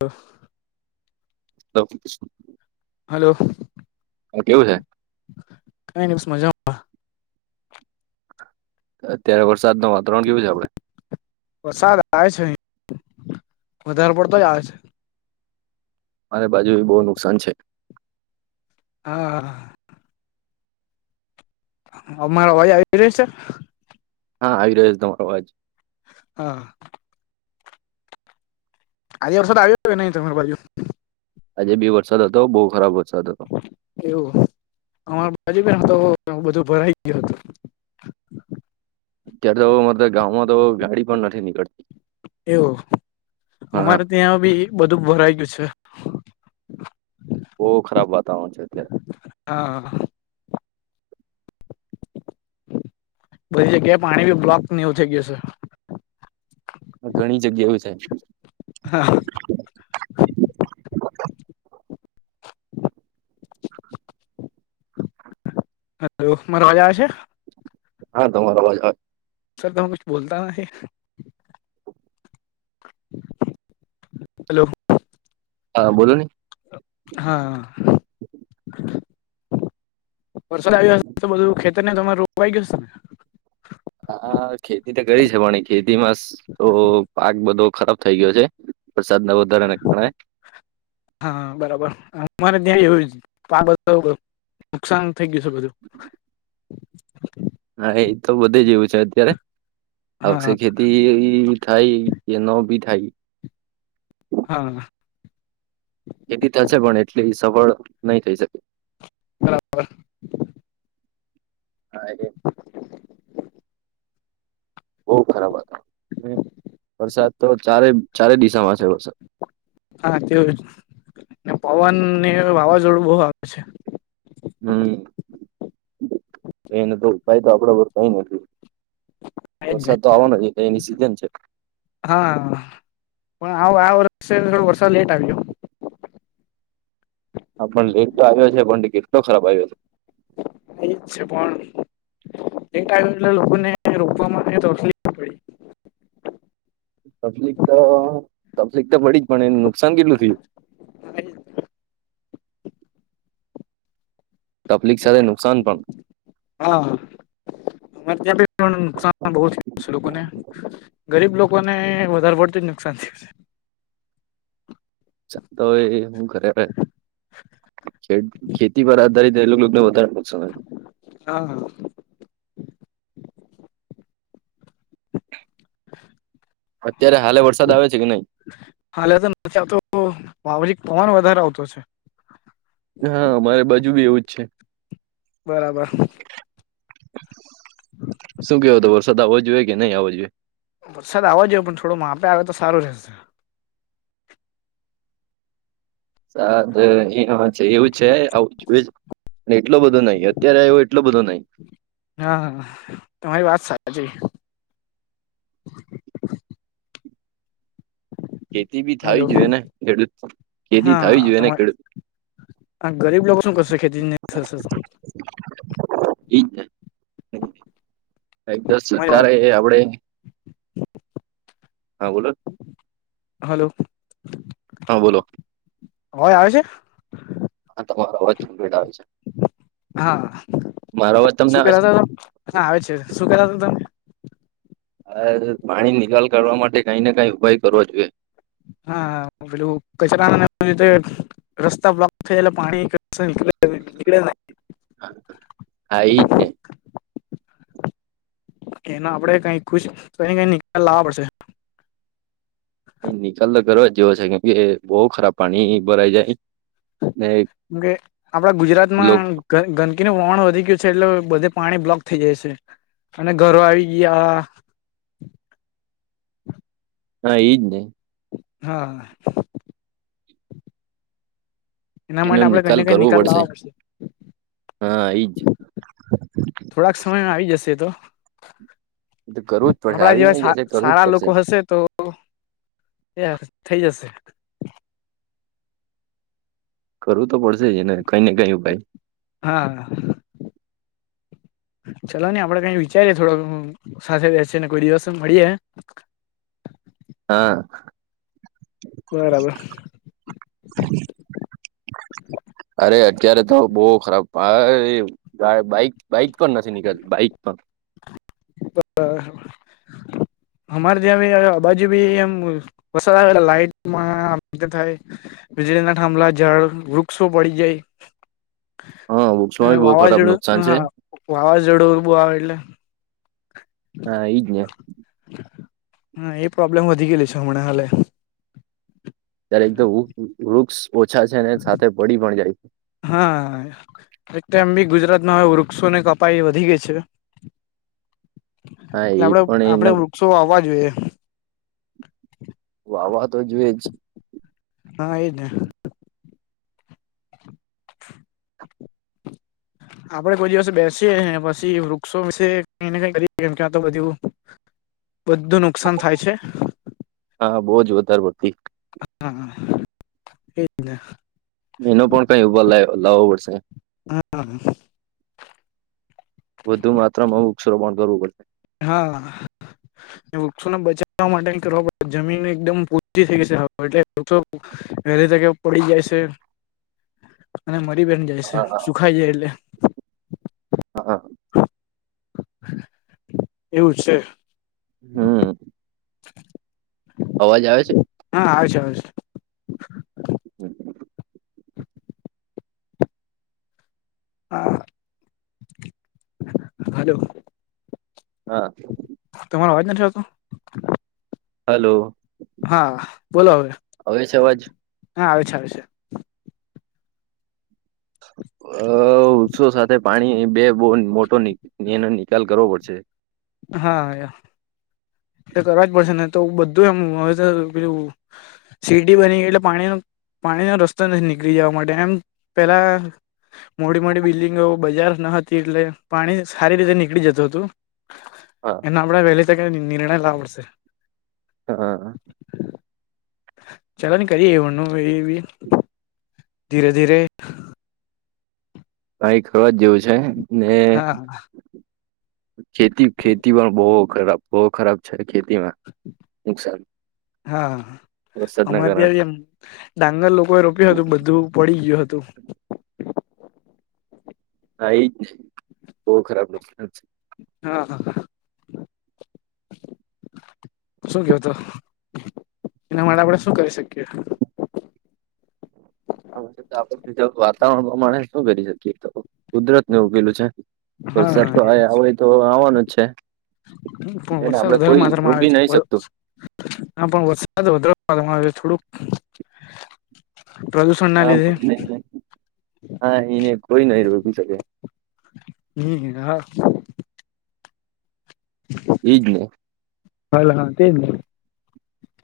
તો. સ [unintelligible] હલો. હ કેવું છે. કઈ ન બસ મજા અત્યારે વરસાદ ન વાતાવરણ કેવું છે આપણે. વરસાદ આવે છે અ વધારે પડતો જ આવે છે. મારે બાજુ બહુ નુકસાન છે. આહ. અમારા ભાઈ આવી રહ્યો છે. હા આવી રહ્યો છે તમારોવાજ હા. આજે વર્ષો આવ્યો કે નહી તમારે બાજુ. આજે બી વરસાદ હતો બહુ ખરાબ વરસાદ હતો. એવું અમાર બાજુ પણ તો બધું ભરાઈ ગયો હતો. અત્યારે તો મ ગામમાં તો ગાડી પણ નથી નીકળતી એવું હા હા, અમારે ત્યાં બી બધું ભરાય ગયું છે. બહુ ખરાબ વાતાવરણ છે અત્યારે હા. બધી જગ્યાએ પાણી બી બ્લોક નેવુ થઈ ગયુ છે. ઘણી જગ્યા એવુ છે. હા. [inaudible] હલો મારો અવાજ આવે છે. હા તમારો અવાજ આવે. સર તમે કુછ બોલતા અહીં. હલો. હા બોલો ને. હા વરસાદ આવી જાય તો બધું [unintelligible] [unintelligible] નહિ તમારે રોપાય ગયુ સ? હા ખેતી તો કરી છે પણ ખેતીમાં તો પાક બધો ખરાબ થઇ ગયો છે. વરસાદ ના વધારાને ગણાય. હા બરાબર મારે ત્યાં એવું જ પાડો તો [unintelligible] નુકસાન થઈ ગયું છે બધુ. હા એ તો બધે જ એવું છે અત્યારે આવશે હા [unintelligible] [unintelligible] ખાઈ એ નો ઉભી થાય. હા ખેતી થશે પણ એટલી સફળ નહી થઈ શકે. બરાબર હા એજ [inaudible] બહુ ખરાબ હાલત અને વરસાદ તો ચારે ચારે દિશામાં છે વરસાદ [unintelligible] પવન ને વાવાઝોડું બહુ આવે છે. હમ એનો તો ઉપાય તો આપડા પર કઈ નથી. એજ ને વરસાદ તો આવવાનો છે એની સીઝન છે. હા પણ આવ આ વર્ષે થોડો વર્ષો લેટ આવ્યો. હા પણ લેટ તો આવ્યો છે પણ કેટલો [unintelligible] એજ છે પણ [unintelligible] ટાઈપ ના લોકોને રોકવા માટે તકલીફ પડી તકલીફ તો તકલીફ તો પડી પણ નુકસાન કેટલું થયું? [unintelligible] તકલીફ સાથે નુકસાન પણ હા અમારે ત્યાં પણ નુકસાન બહુ થયું છે લોકોને. ગરીબ લોકોને વધારે પડતું જ નુકસાન થયું છે. અચ્છા તો એ હું ખરેખર ખે ખેતી પર આધારિત એ લોકો ને વધારે નુકસાન આયુ. આ હ. [unintelligible] અત્યારે હાલે વરસાદ આવે છે [unintelligible] હાલે તો નથી આવતો [unintelligible] પવન વધારે આવતો છે. હા મારે બાજુ બી એવું જ છે. બરાબર શું કેવુ તો વરસાદ આવો જોઈએ કે નહી આવવો જોઈએ. વરસાદ આવવો જોઈએ પણ થોડો માપે આવે તો સારું રહેશે. સાદ એવું છે એવું છે આવું જોઈએ. એટલો બધો નહિ અત્યારે આવ્યો એટલો બધો નહી. હા તમારી વાત સાચી. ખેતી બી થવી હલો જોઈએ ને ખેડૂત ખેતી થવી જોઈએ ને ખેડૂત. આ ગરીબ લોકો શું કરશે ખેતી નહી થશે તો. [unintelligible] એક તો તમારી વાત સરકારે આવડે હા બોલો ન હાલો હા બોલો અવાજ આવે છે. હા તમારો અવાજ ધીમે આવે છે. હા મારો અવાજ તમને શું આવે કેતા છે તમે આવે છે શું કેતા તા તમે. હા પાણી નિકાલ કરવા માટે કઈ ને કઈ ઉપાય કરવો જોઈએ. હા પેલું કચરામાં ને તો રસ્તા બ્લોક થયેલા પાણી નીકળે નીકળે સે. હા એજ ને. એનો આપણે કઈ ખુશ કરીને નિકાલ લાવવા પડશે. નિકાલ તો કરવા જ જેવો છે કેમ કે બહુ ખરાબ પાણી ભરાઈ જાય. ને કેમ કે આપણા ગુજરાતમાં લોકો ગંદકીનું વહણ વધી ગયું છે એટલે બધે પાણી બ્લોક થઈ જાય છે. અને ઘરો આવી ગયા. હા એઈ જ ને. હા. એના માટે આપણે કઈ ને કઈ નિકાલ લાવવા પડશે. હા એજ થોડાક સમયમાં આવી જશે એ તો. તો કરવું જ પડશે આપણા આવી નઈ જેવા જશે કરવું જ સારા પડશે લોકો હશે તો એ થઈ જશે. કરવું તો પડશે જ ને કઈ ને કઈ ભાઈ. હા. ચાલો ની આપડે કઈ વિચારીએ થોડો સાથે બેસીને કોઈ દિવસ મળીએ હા. બરાબર. [inaudible] અરે અત્યારે તો બો ખરાબ ભાઈ. બા બાઈક બાઈક પણ નથી નીકળતી બાઈક પણ. હ હમારે ત્યાં ભ આબાજુ બિ એમ વસાદ આવે એટલે લાઈટમાં આમ તેમ થાય. વીજળી ના થાભલા ઝાડ વૃક્ષો પડી જાય. હા વૃક્ષમાં બી બહુ ખરાબ વાવાઝોડું નુકસાન છે હા વાવાઝોડું બો આવે એટલે હા ઈ જ ને હા એ પ્રોબ્લેમ વધી ગેયલી છે હમણાં હાલે. ત્યારે એક તો વુક વૃક્ષ ઓછા છે ને સાથે પડી પણ જાય. હા. એક તો એમ બી ગુજરાતમાં હવે વૃક્ષો ની કપાઈ વધી ગઈ છે. હા ટલે એ આપડે પણ આપડે એને વૃક્ષો વાવવા જોઈએ. વાવવા તો જોઈએ છે. હા એઈ જને. આપડે કોઈ દિવસ બેસીએ ને પછી વૃક્ષો વિશે કઈને કઈ કરીએ કેમ કે આ તો બધું. બધું નુકસાન થાય છે. હા બો જ વધારે પડતી. હા એ જ ને. એનો પણ કઈ ઉભા લાય લાવો પડશે. હા હા. વધુ માત્રમાં વૃક્ષરોપાણ કરવું પડશે. હા વૃક્ષોને બચાવવા માટે [unintelligible] એ રી [unintelligible] તકે પડી જાય છે અને મરી બેન જાય છે હા સુખાય જાય એટલે હા એવું છે. હમમ [inaudible] અવાજ આવે છે? હા આવેછે આવેછે. [inaudible] [inaudible] આ- હલો હા તમારો અવાજ નથી આવતો હલો હા બોલો હવે આવે છે અવાજ - હા આવે છે આવે છે. અ વૃક્ષો સાથે પાણી બે બુન મોટો ની નિકાલ કરવો પડશે. હા એ- એક અવાજ પછી જ ને તો બધું એમ હવે‌ છે બીજુ સિટી બની ગઈ એટલે પાણીનો પાણીનો રસ્તો નથી નીકળી જવા માટે એમ પેલા મોટી મોટી બિલ્ડિંગો બજાર ન હતી એટલે પાણી સારી રીતે નીકળી જતું હતું હા એનો આપડે વેલી તકે નિર્ણય લાવો પડશે હા ચલો ની કરીએ એવણનું એ બી ધીરે ધીરે કઈ કરવા જ જેવું છે. ને હા ખેતી ખેતી માં બહુ ખરાબ બહુ ખરાબ છે. ખેતીમાં નુકસાન હા વરસાદના અમારે ત્યાં કારણે બીએમ ડાંગર લોકો એ રોપ્યું હતું બધું પડી ગયું હતું. હા એ જ બહુ ખરાબ નુકસાન હા હા શું ગયો તો એના માટે આપણેે શું કરી શકીએ? આપડે બીધું [unintelligible] વાતાવરણ પ્રમાણે શું કરી શકીએ તો કુદરત ને ઉકેેલું છે. હા વરસાદ હા તો આયે એજ આવે તો આવાનું જ છે. પણ એને આપડે કોઈ રોકી નહી શકતું ના પણ વરસાદ વધારે આવે [unintelligible] થોડુંક પ્રદૂષણ ના હા લીધે પણ એને હા એને ઈને કોઈ નહીં રોકી શકે. હમ્મ [unintelligible] હા. ઈ જ ને હાલો હાસીમ.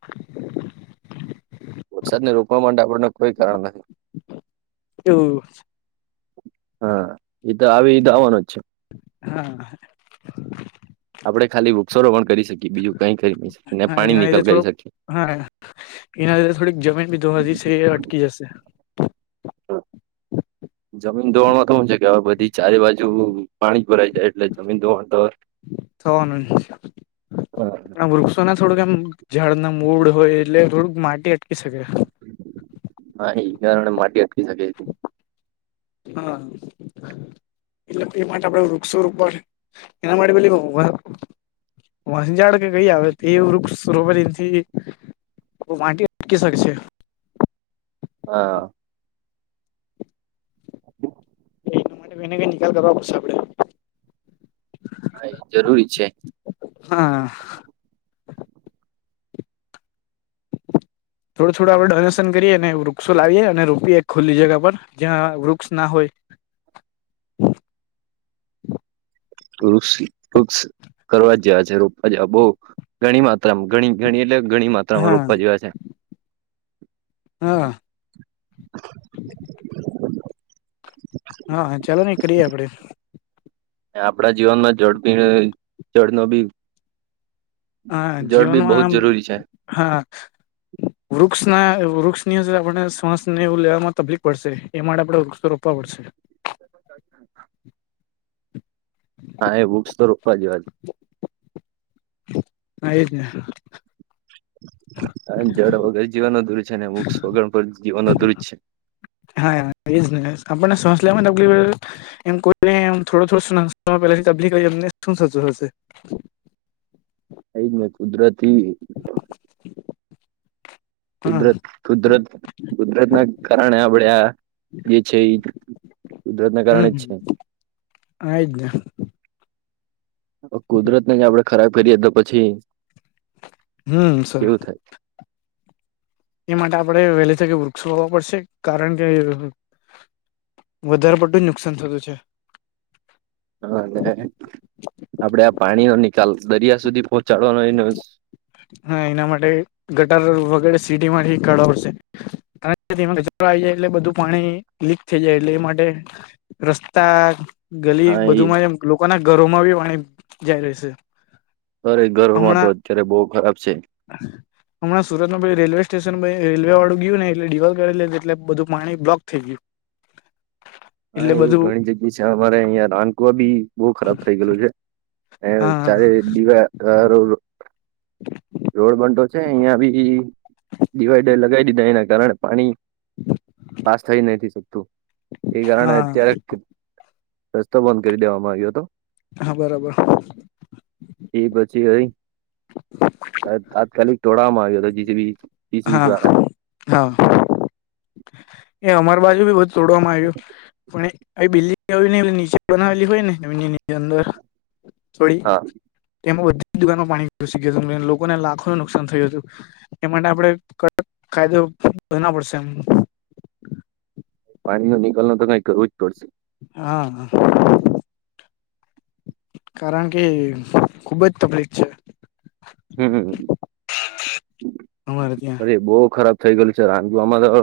[unintelligible] [inaudible] વરસાદ ને રોકવા માટે આપડ ને કોઈ કારણ નહીં હ [inaudible] હા એ તો આવે આવા નો જ છે. હા. આપણે ખાલી વૃક્ષારોપણ પણ કરી શકીએ બીજું કાંઈ કરી નહી. ને હા પાણી એના લીધે નિકાલ કરી થોડોક શકીએ હા એના લીધે થોડીક જમીન દવા છે. એ અટકી જશે હા. જમીન ધોવામાં તો હું છે. કે હવે બધી ચારે બાજુ પાણી ભરાઈ જાય એટલે જમીન ધોવાણ તો હોય. થવાનું હા પણ આ વૃક્ષોને થોડું કેમ ઝાડના મૂળ હોય એટલે રોગ માટી અટકી શકે. હા ઈ કારણ માટી અખી શકે છે. હા. એટલે એ માટે આપડે વૃક્ષોરોપણ એના માટે પેલી. વનઝાડ કે કઈ આવે તો એ વૃક્ષરોપણ છે. [unintelligible] [unintelligible] છે. હા. [unintelligible] એના માટે કોઈક ને નિકાલ કરવા પડશે આપણે. હા એ જરૂરી છે. હા. થોડું થોડું આપણે ડોનેશન કરીએ અને વૃક્ષો લાવીએ અને રોપ એ ખુલ્લી જગ્યા પર જ્યાં વૃક્ષ ના હોય. વૃક્ષ વૃક્ષ કરવા જેવા છે. રોપવા જેવા બહુ ઘણી માત્ર ઘણી ઘણી એટલે ઘણી માત્રામાં હા રોપવા જેવા છે. હા. હા ચાલો ની કરી આપડે. આપણા જીવનમાં જડપી જળ નો હા જળ ની બહુ જ જીવનમાં જરૂરી છે. હા. વૃક્ષને વૃક્ષની અંદર આપણે શ્વાસને એવું લેવામાં તકલીફ પડશે એ માટે આપડે વૃક્ષો રોપવા પડશે. [inaudible] હમ [unintelligible] હા એ વૃક્ષો તો રોપવા જોઈએ. ના એ જ ને. જળ વગર જીવાનો દૂરજ છે અને મુક્ષ વગરણ પર જીવાનો દૂરજ છે. હા આપને સજ લ એમ કોઈને થોડો થોડો પ તબલી એમને શું સાચું હશે. અઈ મે કુદરતી. હા કુદરત કુદરત કુદરત ના કારણે આપણે આ જે છે એ કુદરાત ના કારણે જ છે. આ જને. કુદરત ન આપડે ખરાબ કરીએ તો પછી. હમ સર કેવું એ માટે આપણે વહેલી થકી વૃક્ષો હોવા પડશે કારણ કે વધારે પડટું જ નુકસાન થતું છે. હ અને આપડે આ પાણી ન નિકાલ દરિયા સુધી પહોંચાડવાનો એ હા એના માટે ગટર વગેરે સીટીમાંથી કઢાવો પડશે. કચરો આવી જાય એટલે બધું પાણી લીક થઈ જાય એટલે એ માટે રસ્તા ગલી હા એ બધુંમાં એમ લોકોના ઘરોમાં બી પાણી જાય રહે છે. અરે ઘરમાં તો અત્યારે બહુ ખરાબ છે. [unintelligible] હમણા સુરતમાં પછી રેલવે સ્ટેશન રેલવે વાળું ગયું ને એટલે દિવાલ કરી [unintelligible] એટલે બધું પાણી્ બ્લોક થઈ ગયું. [inaudible] હા એટલે એવું બધું ઘણી જગ્યા છે અમારે અહિયાં નાનકુવા બી બહુ ખરાબ થઇ ગેલું છે. એ હા ચારે દીવા [unintelligible] રોડ બનતો છે અહિયાં બી. ડિવાઈડર લગાવી દીધા એના કારણે પાણી પાસ થઈ નથી શકતું. એ કારણે હા અત્યારે રસ્તો બંધ કરી દેવામાં આવ્યો હતો. હા બરાબર. એ પછી હવે અ તાત્કાલિક ટોળામાં આવ્યો હતો જીજી બી હા હા એ અમાર બાજુ બી બધ તોડવામાં આવ્યું પણ એ બિલ્ડિંગ નીચે બનાવેલી હોય ને એવનીની. ની અંદર થોડી હા એમાં બધી જ દુકાનોમાં પાણી ઘુસી ગયુ હતું લોકોને લાખો નું નુકસાન થયું હતું એ માટે આપણે કડક કાયદો બનવવો પડશે એમ. પાણીના નીકાલ નું તો કાંઈ કરવું જ પડશે. હા કારણ કે ખુબ જ તકલીફ છે. હમ્મ, અમારે ત્યાં અરે બહું ખરાબ થઇ ગયેલું છે રાંધવામાં તો